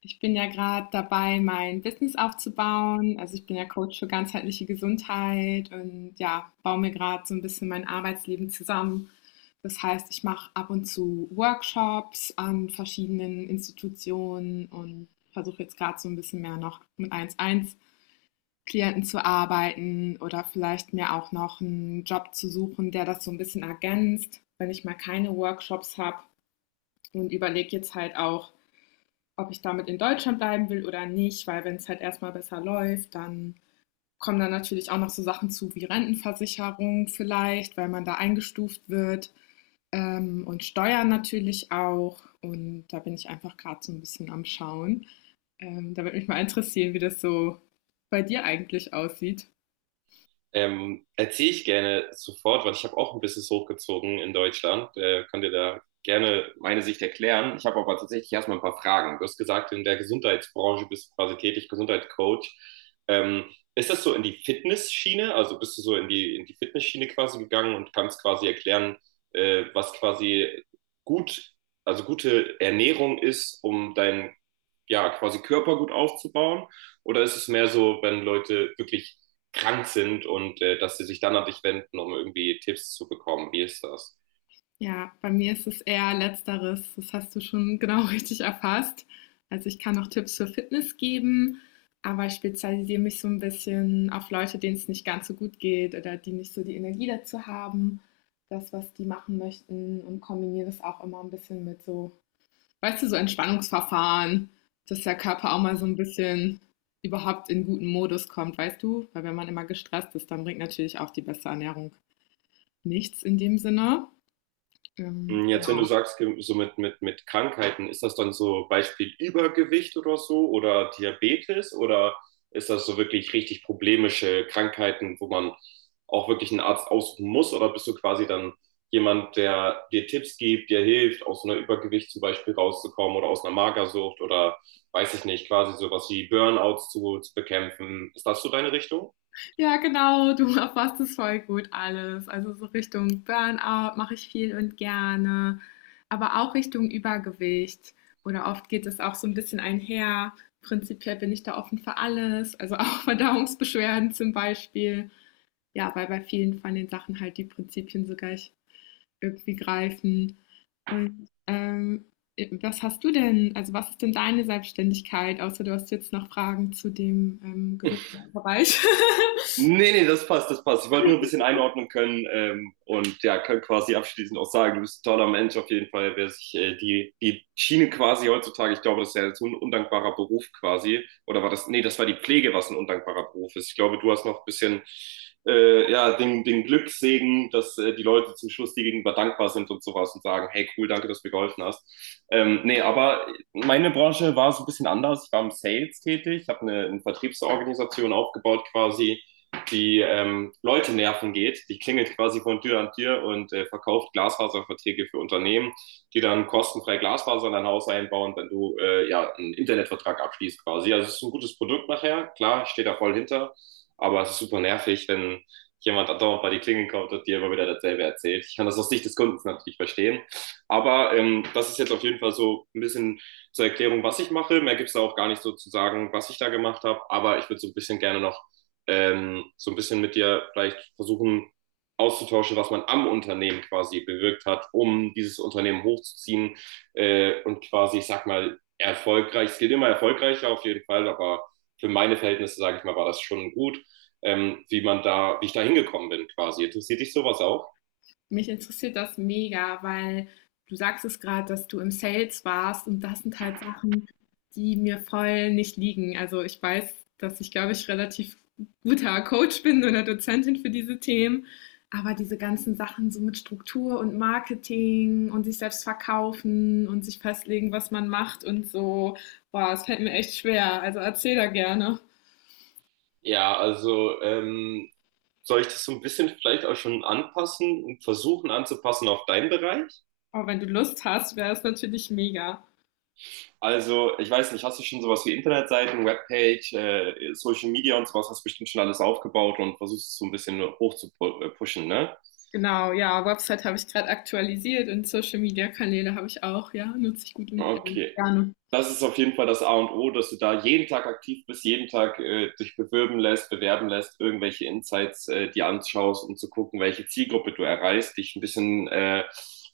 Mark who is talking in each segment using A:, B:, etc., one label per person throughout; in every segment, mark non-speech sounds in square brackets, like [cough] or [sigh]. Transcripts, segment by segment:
A: Ich bin ja gerade dabei, mein Business aufzubauen. Also ich bin ja Coach für ganzheitliche Gesundheit und ja, baue mir gerade so ein bisschen mein Arbeitsleben zusammen. Das heißt, ich mache ab und zu Workshops an verschiedenen Institutionen und versuche jetzt gerade so ein bisschen mehr noch mit 1 eins klienten zu arbeiten oder vielleicht mir auch noch einen Job zu suchen, der das so ein bisschen ergänzt, wenn ich mal keine Workshops habe und überlege jetzt halt auch, ob ich damit in Deutschland bleiben will oder nicht, weil wenn es halt erstmal besser läuft, dann kommen dann natürlich auch noch so Sachen zu wie Rentenversicherung vielleicht, weil man da eingestuft wird und Steuern natürlich auch. Und da bin ich einfach gerade so ein bisschen am Schauen. Da würde mich mal interessieren, wie das so bei dir eigentlich aussieht.
B: Erzähle ich gerne sofort, weil ich habe auch ein Business hochgezogen in Deutschland. Kann dir da gerne meine Sicht erklären. Ich habe aber tatsächlich erstmal ein paar Fragen. Du hast gesagt, in der Gesundheitsbranche bist du quasi tätig, Gesundheitscoach. Ähm, ist das so in die Fitnessschiene? Also bist du so in die Fitnessschiene quasi gegangen und kannst quasi erklären, was quasi gut, also gute Ernährung ist, um deinen ja, quasi Körper gut aufzubauen? Oder ist es mehr so, wenn Leute wirklich krank sind und dass sie sich dann an dich wenden, um irgendwie Tipps zu bekommen. Wie ist das?
A: Ja, bei mir ist es eher letzteres. Das hast du schon genau [laughs] richtig erfasst. Also ich kann auch Tipps für Fitness geben, aber ich spezialisiere mich so ein bisschen auf Leute, denen es nicht ganz so gut geht oder die nicht so die Energie dazu haben, das, was die machen möchten, und kombiniere das auch immer ein bisschen mit so, weißt du, so Entspannungsverfahren, dass der Körper auch mal so ein bisschen überhaupt in guten Modus kommt, weißt du? Weil wenn man immer gestresst ist, dann bringt natürlich auch die beste Ernährung nichts in dem Sinne. Ähm,
B: Hm. Jetzt, wenn du sagst, so mit, mit Krankheiten, ist das dann so Beispiel Übergewicht oder so oder Diabetes oder ist das so wirklich richtig problemische Krankheiten, wo man auch wirklich einen Arzt aussuchen muss oder bist du quasi dann jemand, der dir Tipps gibt, dir hilft, aus einer Übergewicht zum Beispiel rauszukommen oder aus einer Magersucht oder weiß ich nicht, quasi sowas wie Burnouts zu bekämpfen? Ist das so deine Richtung?
A: Ja, genau, du [laughs] erfasst es voll gut alles. Also so Richtung Burnout mache ich viel und gerne, aber auch Richtung Übergewicht. Oder oft geht es auch so ein bisschen einher. Prinzipiell bin ich da offen für alles, also auch [laughs] Verdauungsbeschwerden zum Beispiel. Ja, weil bei vielen von den Sachen halt die Prinzipien so gleich irgendwie greifen. Und was hast du denn, also was ist denn deine Selbstständigkeit, außer du hast jetzt noch Fragen zu dem Gesundheitsbereich? [laughs]
B: Nee, nee, das passt, das passt. Ich wollte nur ein bisschen einordnen können, und ja, kann quasi abschließend auch sagen, du bist ein toller Mensch auf jeden Fall, wer sich die, die Schiene quasi heutzutage, ich glaube, das ist ja jetzt so ein undankbarer Beruf quasi, oder war das, nee, das war die Pflege, was ein undankbarer Beruf ist. Ich glaube, du hast noch ein bisschen ja, den, den Glückssegen, dass die Leute zum Schluss dir gegenüber dankbar sind und sowas und sagen, hey, cool, danke, dass du mir geholfen hast. Nee, aber meine Branche war so ein bisschen anders. Ich war im Sales tätig, ich habe eine Vertriebsorganisation aufgebaut quasi, die Leute nerven geht. Die klingelt quasi von Tür an Tür und verkauft Glasfaserverträge für Unternehmen, die dann kostenfrei Glasfaser in dein Haus einbauen, wenn du ja einen Internetvertrag abschließt quasi. Also es ist ein gutes Produkt nachher, klar, ich stehe da voll hinter, aber es ist super nervig, wenn jemand andauernd bei die Klingel kommt und dir immer wieder dasselbe erzählt. Ich kann das aus Sicht des Kundens natürlich verstehen. Aber das ist jetzt auf jeden Fall so ein bisschen zur Erklärung, was ich mache. Mehr gibt es da auch gar nicht so zu sagen, was ich da gemacht habe. Aber ich würde so ein bisschen gerne noch, so ein bisschen mit dir vielleicht versuchen auszutauschen, was man am Unternehmen quasi bewirkt hat, um dieses Unternehmen hochzuziehen, und quasi, ich sag mal, erfolgreich. Es geht immer erfolgreicher auf jeden Fall, aber für meine Verhältnisse, sage ich mal, war das schon gut, wie man da, wie ich da hingekommen bin quasi. Interessiert dich sowas auch?
A: Mich interessiert das mega, weil du sagst es gerade, dass du im Sales warst und das sind halt Sachen, die mir voll nicht liegen. Also, ich weiß, dass ich, glaube ich, relativ guter Coach bin oder Dozentin für diese Themen, aber diese ganzen Sachen so mit Struktur und Marketing und sich selbst verkaufen und sich festlegen, was man macht und so, boah, es fällt mir echt schwer. Also, erzähl da gerne.
B: Ja, also, soll ich das so ein bisschen vielleicht auch schon anpassen und versuchen anzupassen auf deinen Bereich?
A: Aber wenn du Lust hast, wäre es natürlich mega.
B: Also, ich weiß nicht, hast du schon sowas wie Internetseiten, Webpage, Social Media und sowas, hast du bestimmt schon alles aufgebaut und versuchst es so ein bisschen hoch zu pushen, ne?
A: Genau, ja, Website habe ich gerade aktualisiert und Social Media Kanäle habe ich auch, ja, nutze ich gut und
B: Okay,
A: gerne.
B: das ist auf jeden Fall das A und O, dass du da jeden Tag aktiv bist, jeden Tag dich bewirben lässt, bewerben lässt, irgendwelche Insights dir anschaust, um zu gucken, welche Zielgruppe du erreichst, dich ein bisschen,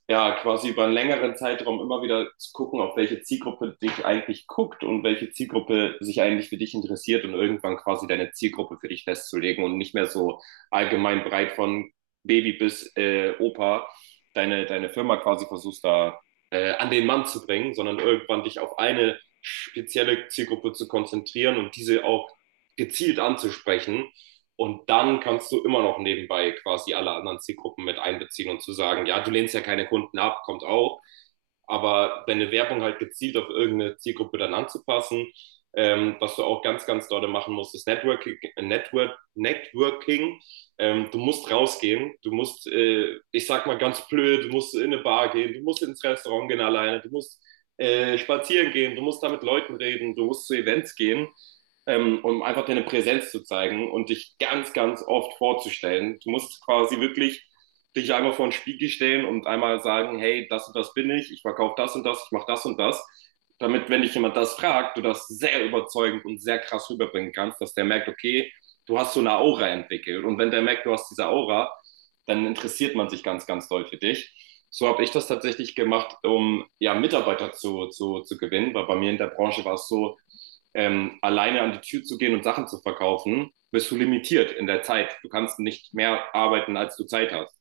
B: ja, quasi über einen längeren Zeitraum immer wieder zu gucken, auf welche Zielgruppe dich eigentlich guckt und welche Zielgruppe sich eigentlich für dich interessiert und irgendwann quasi deine Zielgruppe für dich festzulegen und nicht mehr so allgemein breit von Baby bis Opa deine, deine Firma quasi versuchst da an den Mann zu bringen, sondern irgendwann dich auf eine spezielle Zielgruppe zu konzentrieren und diese auch gezielt anzusprechen. Und dann kannst du immer noch nebenbei quasi alle anderen Zielgruppen mit einbeziehen und zu sagen, ja, du lehnst ja keine Kunden ab, kommt auch, aber deine Werbung halt gezielt auf irgendeine Zielgruppe dann anzupassen. Was du auch ganz, ganz doll machen musst, ist Networking. Network, Networking. Du musst rausgehen, du musst, ich sag mal ganz blöd, du musst in eine Bar gehen, du musst ins Restaurant gehen alleine, du musst spazieren gehen, du musst da mit Leuten reden, du musst zu Events gehen, um einfach deine Präsenz zu zeigen und dich ganz, ganz oft vorzustellen. Du musst quasi wirklich dich einmal vor den Spiegel stellen und einmal sagen, hey, das und das bin ich, ich verkaufe das und das, ich mache das und das. Damit, wenn dich jemand das fragt, du das sehr überzeugend und sehr krass rüberbringen kannst, dass der merkt, okay, du hast so eine Aura entwickelt. Und wenn der merkt, du hast diese Aura, dann interessiert man sich ganz, ganz doll für dich. So habe ich das tatsächlich gemacht, um ja, Mitarbeiter zu gewinnen, weil bei mir in der Branche war es so, alleine an die Tür zu gehen und Sachen zu verkaufen, bist du limitiert in der Zeit. Du kannst nicht mehr arbeiten, als du Zeit hast.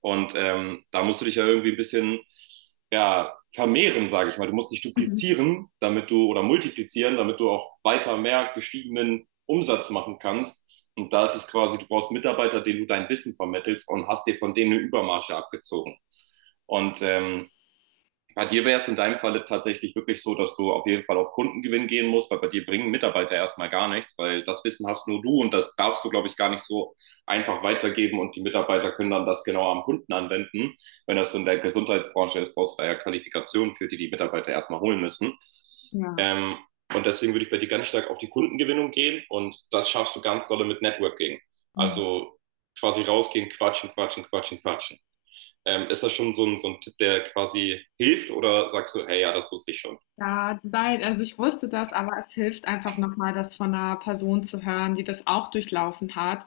B: Und da musst du dich ja irgendwie ein bisschen ja, vermehren, sage ich mal. Du musst dich
A: Mhm.
B: duplizieren, damit du oder multiplizieren, damit du auch weiter mehr gestiegenen Umsatz machen kannst. Und da ist es quasi, du brauchst Mitarbeiter, denen du dein Wissen vermittelst und hast dir von denen eine Übermarge abgezogen. Und bei dir wäre es in deinem Falle tatsächlich wirklich so, dass du auf jeden Fall auf Kundengewinn gehen musst, weil bei dir bringen Mitarbeiter erstmal gar nichts, weil das Wissen hast nur du und das darfst du, glaube ich, gar nicht so einfach weitergeben und die Mitarbeiter können dann das genau am Kunden anwenden. Wenn das so in der Gesundheitsbranche ist, brauchst du da ja Qualifikationen für, die die Mitarbeiter erstmal holen müssen.
A: Ja.
B: Ähm, und deswegen würde ich bei dir ganz stark auf die Kundengewinnung gehen und das schaffst du ganz dolle mit Networking.
A: Mhm.
B: Also quasi rausgehen, quatschen, quatschen, quatschen, quatschen. Ist das schon so ein Tipp, der quasi hilft oder sagst du, hey, ja, das wusste ich schon?
A: Ja, nein, also ich wusste das, aber es hilft einfach nochmal, das von einer Person zu hören, die das auch durchlaufen hat,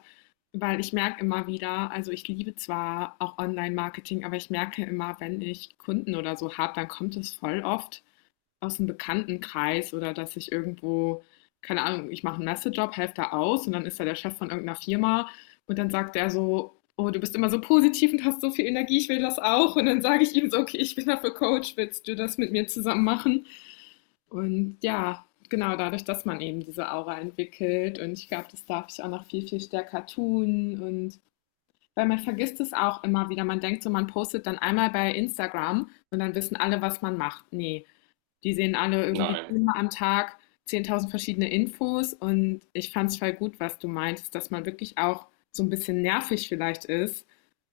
A: weil ich merke immer wieder, also ich liebe zwar auch Online-Marketing, aber ich merke immer, wenn ich Kunden oder so habe, dann kommt es voll oft aus'm Bekanntenkreis oder dass ich irgendwo, keine Ahnung, ich mache 'n Messejob, helfe da aus und dann ist da der Chef von irgendeiner Firma und dann sagt er so: „Oh, du bist immer so positiv und hast so viel Energie, ich will das auch.“ Und dann sage ich ihm so: „Okay, ich bin dafür Coach, willst du das mit mir zusammen machen?“ Und ja, genau, dadurch, dass man eben diese Aura entwickelt, und ich glaube, das darf ich auch noch viel, viel stärker tun, und weil man vergisst es auch immer wieder. Man denkt so, man postet dann einmal bei Instagram und dann wissen alle, was man macht. Nee, die sehen alle irgendwie
B: Nein.
A: 10-mal am Tag 10.000 verschiedene Infos, und ich fand es voll gut, was du meintest, dass man wirklich auch so ein bisschen nervig vielleicht ist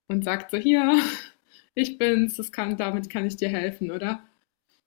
A: und sagt so, hier, [laughs] ich bin's, das kann, damit kann ich dir helfen, oder?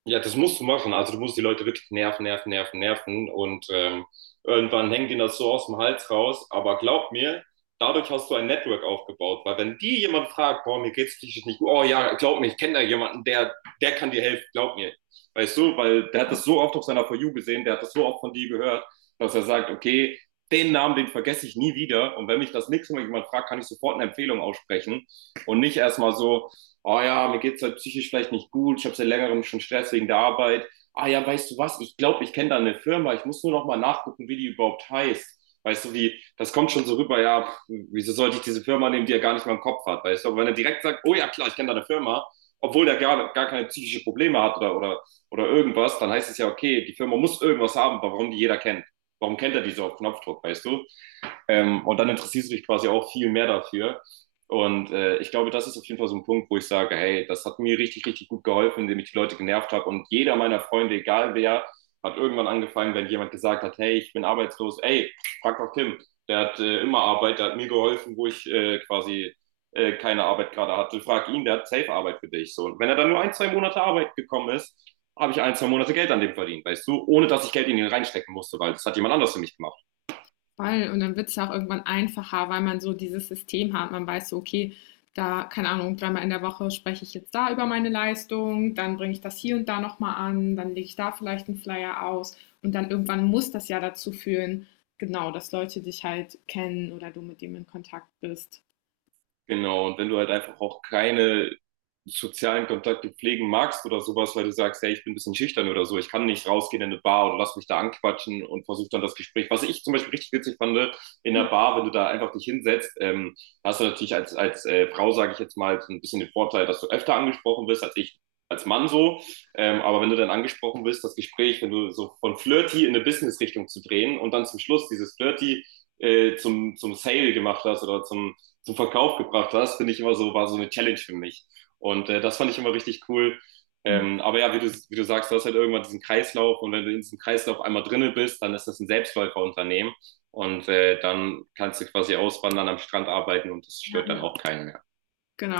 B: Ja, das musst du machen. Also du musst die Leute wirklich nerven, nerven, nerven, nerven. Und irgendwann hängt ihnen das so aus dem Hals raus. Aber glaub mir, dadurch hast du ein Network aufgebaut. Weil wenn die jemand fragt, boah, mir geht's psychisch nicht gut, oh ja, glaub mir, ich kenne da jemanden, der, der kann dir helfen, glaub mir. Weißt du, weil der hat das so oft auf seiner For You gesehen, der hat das so oft von dir gehört, dass er sagt, okay, den Namen, den vergesse ich nie wieder. Und wenn mich das nächste Mal jemand fragt, kann ich sofort eine Empfehlung aussprechen. Und nicht erstmal so, oh ja, mir geht's halt psychisch vielleicht nicht gut, ich habe seit längerem schon Stress wegen der Arbeit. Ah ja, weißt du was, ich glaube, ich kenne da eine Firma, ich muss nur noch mal nachgucken, wie die überhaupt heißt. Weißt du, wie, das kommt schon so rüber, ja, pf, wieso sollte ich diese Firma nehmen, die er gar nicht mal im Kopf hat, weißt du? Aber wenn er direkt sagt, oh ja, klar, ich kenne da eine Firma, obwohl der gar, gar keine psychische Probleme hat oder irgendwas, dann heißt es ja, okay, die Firma muss irgendwas haben, warum die jeder kennt. Warum kennt er die so auf Knopfdruck, weißt du? Und dann interessierst du dich quasi auch viel mehr dafür. Und ich glaube, das ist auf jeden Fall so ein Punkt, wo ich sage, hey, das hat mir richtig, richtig gut geholfen, indem ich die Leute genervt habe. Und jeder meiner Freunde, egal wer, hat irgendwann angefangen, wenn jemand gesagt hat, hey, ich bin arbeitslos, ey, frag doch Tim, der hat immer Arbeit, der hat mir geholfen, wo ich quasi keine Arbeit gerade hatte. Frag ihn, der hat safe Arbeit für dich. So. Und wenn er dann nur ein, zwei Monate Arbeit gekommen ist, habe ich ein, zwei Monate Geld an dem verdient, weißt du, ohne dass ich Geld in ihn reinstecken musste, weil das hat jemand anders für mich gemacht.
A: Voll. Und dann wird's ja auch irgendwann einfacher, weil man so dieses System hat. Man weiß so, okay, da, keine Ahnung, 3-mal in der Woche spreche ich jetzt da über meine Leistung, dann bringe ich das hier und da nochmal an, dann lege ich da vielleicht einen Flyer aus, und dann irgendwann muss das ja dazu führen, genau, dass Leute dich halt kennen oder du mit dem in Kontakt bist.
B: Genau, und wenn du halt einfach auch keine sozialen Kontakte pflegen magst oder sowas, weil du sagst, hey, ich bin ein bisschen schüchtern oder so, ich kann nicht rausgehen in eine Bar oder lass mich da anquatschen und versuch dann das Gespräch. Was ich zum Beispiel richtig witzig fand, in der Bar, wenn du da einfach dich hinsetzt, hast du natürlich als, als Frau, sage ich jetzt mal, so ein bisschen den Vorteil, dass du öfter angesprochen wirst als ich als Mann so. Aber wenn du dann angesprochen wirst, das Gespräch, wenn du so von Flirty in eine Business-Richtung zu drehen und dann zum Schluss dieses Flirty zum Sale gemacht hast oder zum zum Verkauf gebracht hast, finde ich immer so, war so eine Challenge für mich. Und das fand ich immer richtig cool.
A: Hm.
B: Aber ja, wie du sagst, du hast halt irgendwann diesen Kreislauf und wenn du in diesem Kreislauf einmal drinne bist, dann ist das ein Selbstläuferunternehmen und dann kannst du quasi auswandern, am Strand arbeiten und das
A: Ja,
B: stört dann
A: ja.
B: auch keinen mehr.
A: Genau.